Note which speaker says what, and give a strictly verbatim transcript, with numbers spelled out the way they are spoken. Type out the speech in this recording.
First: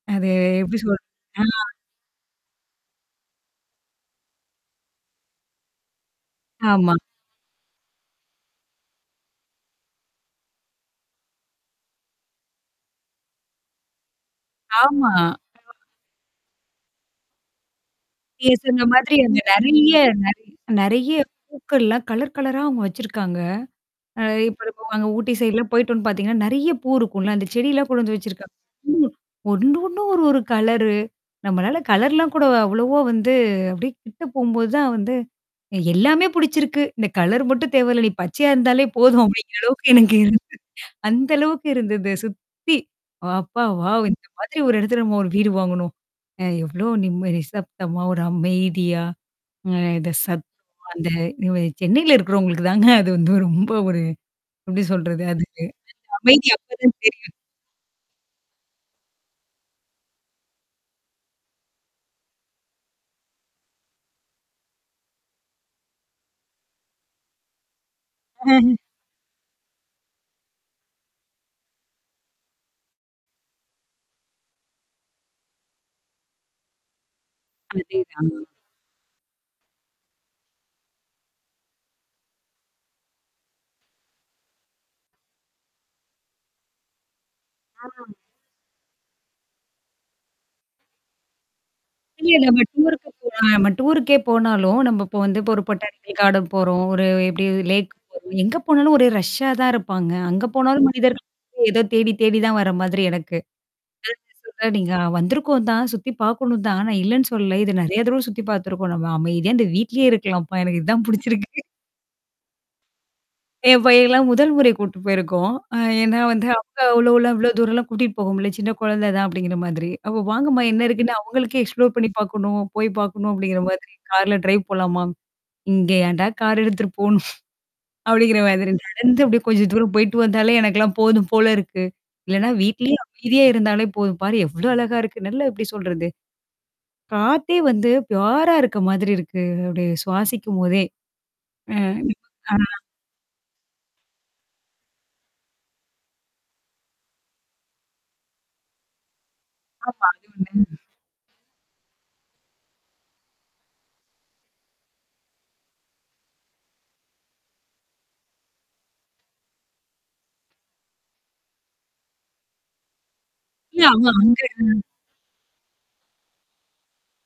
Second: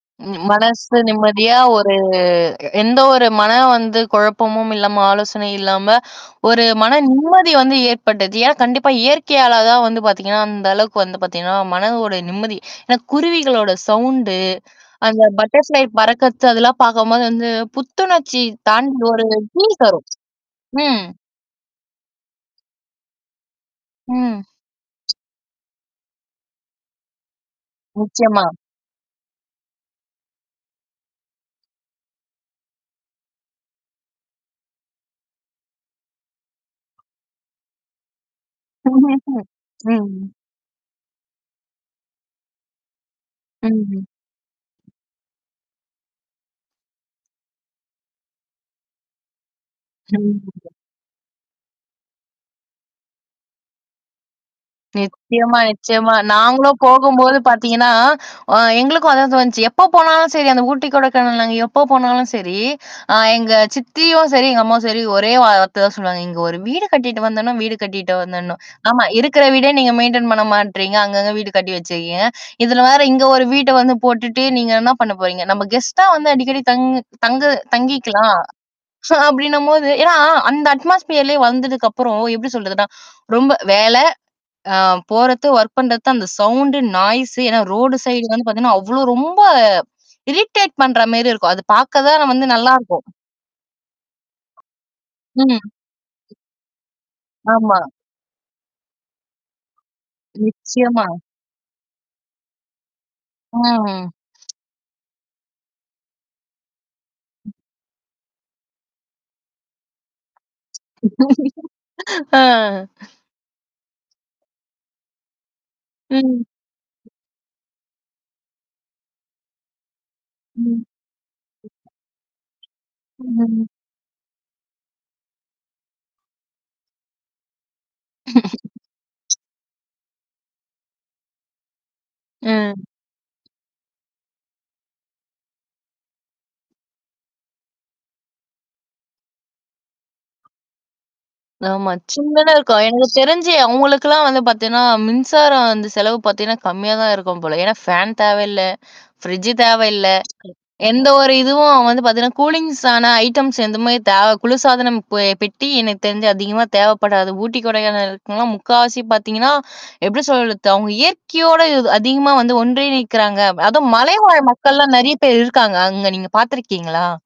Speaker 1: ம்,
Speaker 2: அதே
Speaker 1: ம்.
Speaker 2: எப்பிடி
Speaker 1: மனசு
Speaker 2: சொல்லுறதுன்னா?
Speaker 1: நிம்மதியா ஒரு எந்த ஒரு மன வந்து குழப்பமும் இல்லாம ஆலோசனையும் இல்லாம, ஒரு
Speaker 2: ஆமா.
Speaker 1: மன நிம்மதி வந்து ஏற்பட்டுது. ஏன்னா கண்டிப்பா, இயற்கையால தான் வந்து பாத்தீங்கன்னா, அந்த அளவுக்கு வந்து பாத்தீங்கன்னா, மனதோட நிம்மதி. ஏன்னா குருவிகளோட சவுண்டு,
Speaker 2: ஆமா,
Speaker 1: அந்த பட்டர்ஃப்ளை பறக்கத்து அதெல்லாம் பார்க்கும்போது வந்து, புத்துணர்ச்சி
Speaker 2: நீங்க சொன்ன
Speaker 1: தாண்டி
Speaker 2: மாதிரி
Speaker 1: ஒரு
Speaker 2: அங்க
Speaker 1: பீல்
Speaker 2: நிறைய
Speaker 1: தரும்.
Speaker 2: [unintelligible]
Speaker 1: ம்.
Speaker 2: நிறைய பூக்கள்லாம் கலர், கலரா அவுங்க வச்சிருக்காங்க. அ
Speaker 1: ம்
Speaker 2: இப்ப அது அங்க ஊட்டி சைட்லாம் போயிட்டோம்ன்னு பாத்தீங்கன்னா, நெறைய பூ இருக்கும்ல. அந்த செடிலாம் கொண்டுவந்து
Speaker 1: நிச்சயமா.
Speaker 2: வச்சிருக்காங்க. ம். ஒண்ணும் ஒண்ணும் ஒரு, ஒரு கலரு. நம்மளால கலர்லாம் கூட அவ்வளவா வந்து அப்பிடியே கிட்டு போம்போது தான் வந்து எ எல்லாமே புடிச்சிருக்கு. இந்த கலர் மட்டும் தேவையில்ல. நீ பச்சையா இருந்தாலே போதும்
Speaker 1: [unintelligible]
Speaker 2: அப்பிடிங்கிற அளவுக்கு எனக்கு
Speaker 1: ம்.
Speaker 2: இருந் அந்த அளவுக்கு இருந்தது சுத்தி. அப்பா வாவ்!
Speaker 1: ம்.
Speaker 2: இந்த மாதிரி ஒரு இடத்துல நம்ம ஒரு வீடு வாங்கணும். அ எவ்ளோ நிம்ம நிசப்தமா ஒரு அமைதியா அ இத
Speaker 1: ம்
Speaker 2: சத்
Speaker 1: [unintelligible]
Speaker 2: அந்த [unintelligible] சென்னையில இருக்கிறவங்களுக்கு தாங்க அது வந்து ரொம்ப ஒரு எப்பிடி சொல்றது
Speaker 1: நிச்சயமா,
Speaker 2: அதுக்கு
Speaker 1: நிச்சயமா.
Speaker 2: அமைதி
Speaker 1: நாங்களும்
Speaker 2: அப்பதான் தெரியும்.
Speaker 1: போகும்போது பாத்தீங்கன்னா, அ எங்களுக்கும் அதான் தோணுச்சு. எப்போ போனாலும் சரி அந்த ஊட்டி, கொடைக்கானல் எப்போ போனாலும் சரி, அ எங்க சித்தியும் சரி, எங்க அம்மாவும் சரி ஒரே வார்த்த தான் சொல்லுவாங்க. "இங்க ஒரு வீடு கட்டிட்டு வந்தேனும் வீடு கட்டிட்டு வந்தேனும்."
Speaker 2: [unintelligible]
Speaker 1: ஆமா இருக்கிற வீடே நீங்க மெயின்டெயின் பண்ண மாட்றீங்க. அங்கங்க வீடு கட்டி வச்சிருக்கீங்க. இதுல வேற இங்க ஒரு வீட்ட வந்து போட்டுட்டு, நீங்க என்ன பண்ண போறீங்க? நம்ம கெஸ்ட்டா வந்து அடிக்கடி தங் தங்கு தங்கிக்கலாம்.
Speaker 2: அதேதாங்க.
Speaker 1: அப்பிடின்னும்போது, ஏன்னா, அந்த அட்மாஸ்பீியர்லே வந்ததுக்கப்புறம் எப்பிடி சொல்றதுன்னா ரொம்ப வேல ஆ போறது ஒர்க் பண்றது தான் அந்த சவுண்டு நாய்ஸ் ஏன்னா ரோடு
Speaker 2: ஆ.
Speaker 1: சைடு வந்து பாத்தீங்கன்னா, அவ்ளோ ரொம்ப இரிட்டேட் பண்ற மாரி இருக்கும். அது பார்க்க தான்
Speaker 2: இல்ல
Speaker 1: நம்ம வந்து
Speaker 2: நம்ம
Speaker 1: நல்லாருக்கும்.
Speaker 2: டூர்ருக்கு போனாலும் நம்ம டூர்ருக்கே போனாலும், நம்ம இப்போ வந்து இப்ப
Speaker 1: ம்.
Speaker 2: ஒரு பொட்டானிக்கல் கார்டன் போறோம். ஒரு எப்பிடி
Speaker 1: ஆமா.
Speaker 2: லேக் போறோம். எங்க போனாலும் ஒரே ரஷ்ஷா தான் இருப்பாங்க. அங்க போனாலும்
Speaker 1: நிச்சயமா.
Speaker 2: மனிதர்கள் ஏதோ தேடி, தேடி தான் வர்ற மாதிரி எனக்கு.
Speaker 1: ஆ.
Speaker 2: [unintelligible] நீங்க வந்திருக்கோந்தான் சுத்தி பார்க்கணும் தான். நான் இல்லன்னு சொல்லல. இத நெறைய தடவ சுத்தி பார்த்துருக்கோம். நம்ம அமைதியா இந்த வீட்லயே இருக்கலாம்ப்பா, எனக்கு இதான் புடிச்சிருக்கு.
Speaker 1: ஆ.
Speaker 2: என் பையன்லாம் முதல் முறை கூட்டிட்டு போயிருக்கோம். அ ஏன்னா
Speaker 1: ம்
Speaker 2: வந்து அங்க அவ்ளோலாம் இவ்ளோ தூரம்லாம் கூட்டிட்டு போக முடியல. சின்ன குழந்தை தான் அப்பிடிங்கிற மாதிரி. அப்ப வாங்கம்மா என்ன
Speaker 1: ம்.
Speaker 2: இருக்குன்னு அவுங்களுக்கே எக்ஸ்ப்ளோர் பண்ணி பார்க்கணும், போய் பார்க்கணும் அப்பிடிங்கிற
Speaker 1: [unintelligible]
Speaker 2: மாதிரி கார்ல டிரைவ் போலாம்மா! இங்க ஏன்டா கார் எடுத்துட்டு போணும்? அப்பிடிங்கிற மாதிரி. நடந்து அப்பிடியே கொஞ்ச தூரம் போயிட்டு வந்தாலே எனக்கெல்லாம் போதும் போல இருக்கு. இல்லனா
Speaker 1: ஆ.
Speaker 2: வீட்லயே அமைதியா இருந்தாலே போதும் பாரு! எவ்ளோ அழகா இருக்கு? நல்லா எப்பிடி சொல்றது? காத்தே வந்து ஃப்யுரா இருக்க மாதிரி இருக்கு. அப்பிடி சுவாசிக்கும்போதே! அ,
Speaker 1: ஆமா. சின்னதா
Speaker 2: ஆ.
Speaker 1: இருக்கும். எனக்கு தெரிஞ்சு அவுங்களுக்கலாம் வந்து பாத்தீங்கன்னா, மின்சாரம் வந்து செலவு பாத்தீங்கன்னா, கம்மியா தான் இருக்கும் போல. ஏன்னா ஃபேன் தேவையில்ல, ஃப்ரிட்ஜ்
Speaker 2: ஆமா.
Speaker 1: தேவையில்ல
Speaker 2: அது ஒண்ணு.
Speaker 1: எந்த ஒரு இதுவும் வந்து பாத்தீங்கன்னா கூலிங்ஸான ஐட்டம்ஸ் எந்தமாரி தேவ குளிர்சாதனம் பெ பெட்டி எனக்கு தெரிஞ்சு அதிகமா தேவைப்படாது. ஊட்டி, கொடைக்கானல் இருக்கனும்னா முக்காவாசி பாத்தீங்கன்னா, எப்பிடி சொல்றது? அவுங்க இயற்கையோட இ அதிகமா வந்து ஒன்றி நிற்கிறாங்க.
Speaker 2: இல்ல.
Speaker 1: அதுவும்
Speaker 2: அவுங்க அங்க
Speaker 1: மலைவாழ்
Speaker 2: ம்.
Speaker 1: மக்கள்லாம் நெறைய பேர் இருக்காங்க. அங்க நீங்க பார்த்துருக்கீங்களா?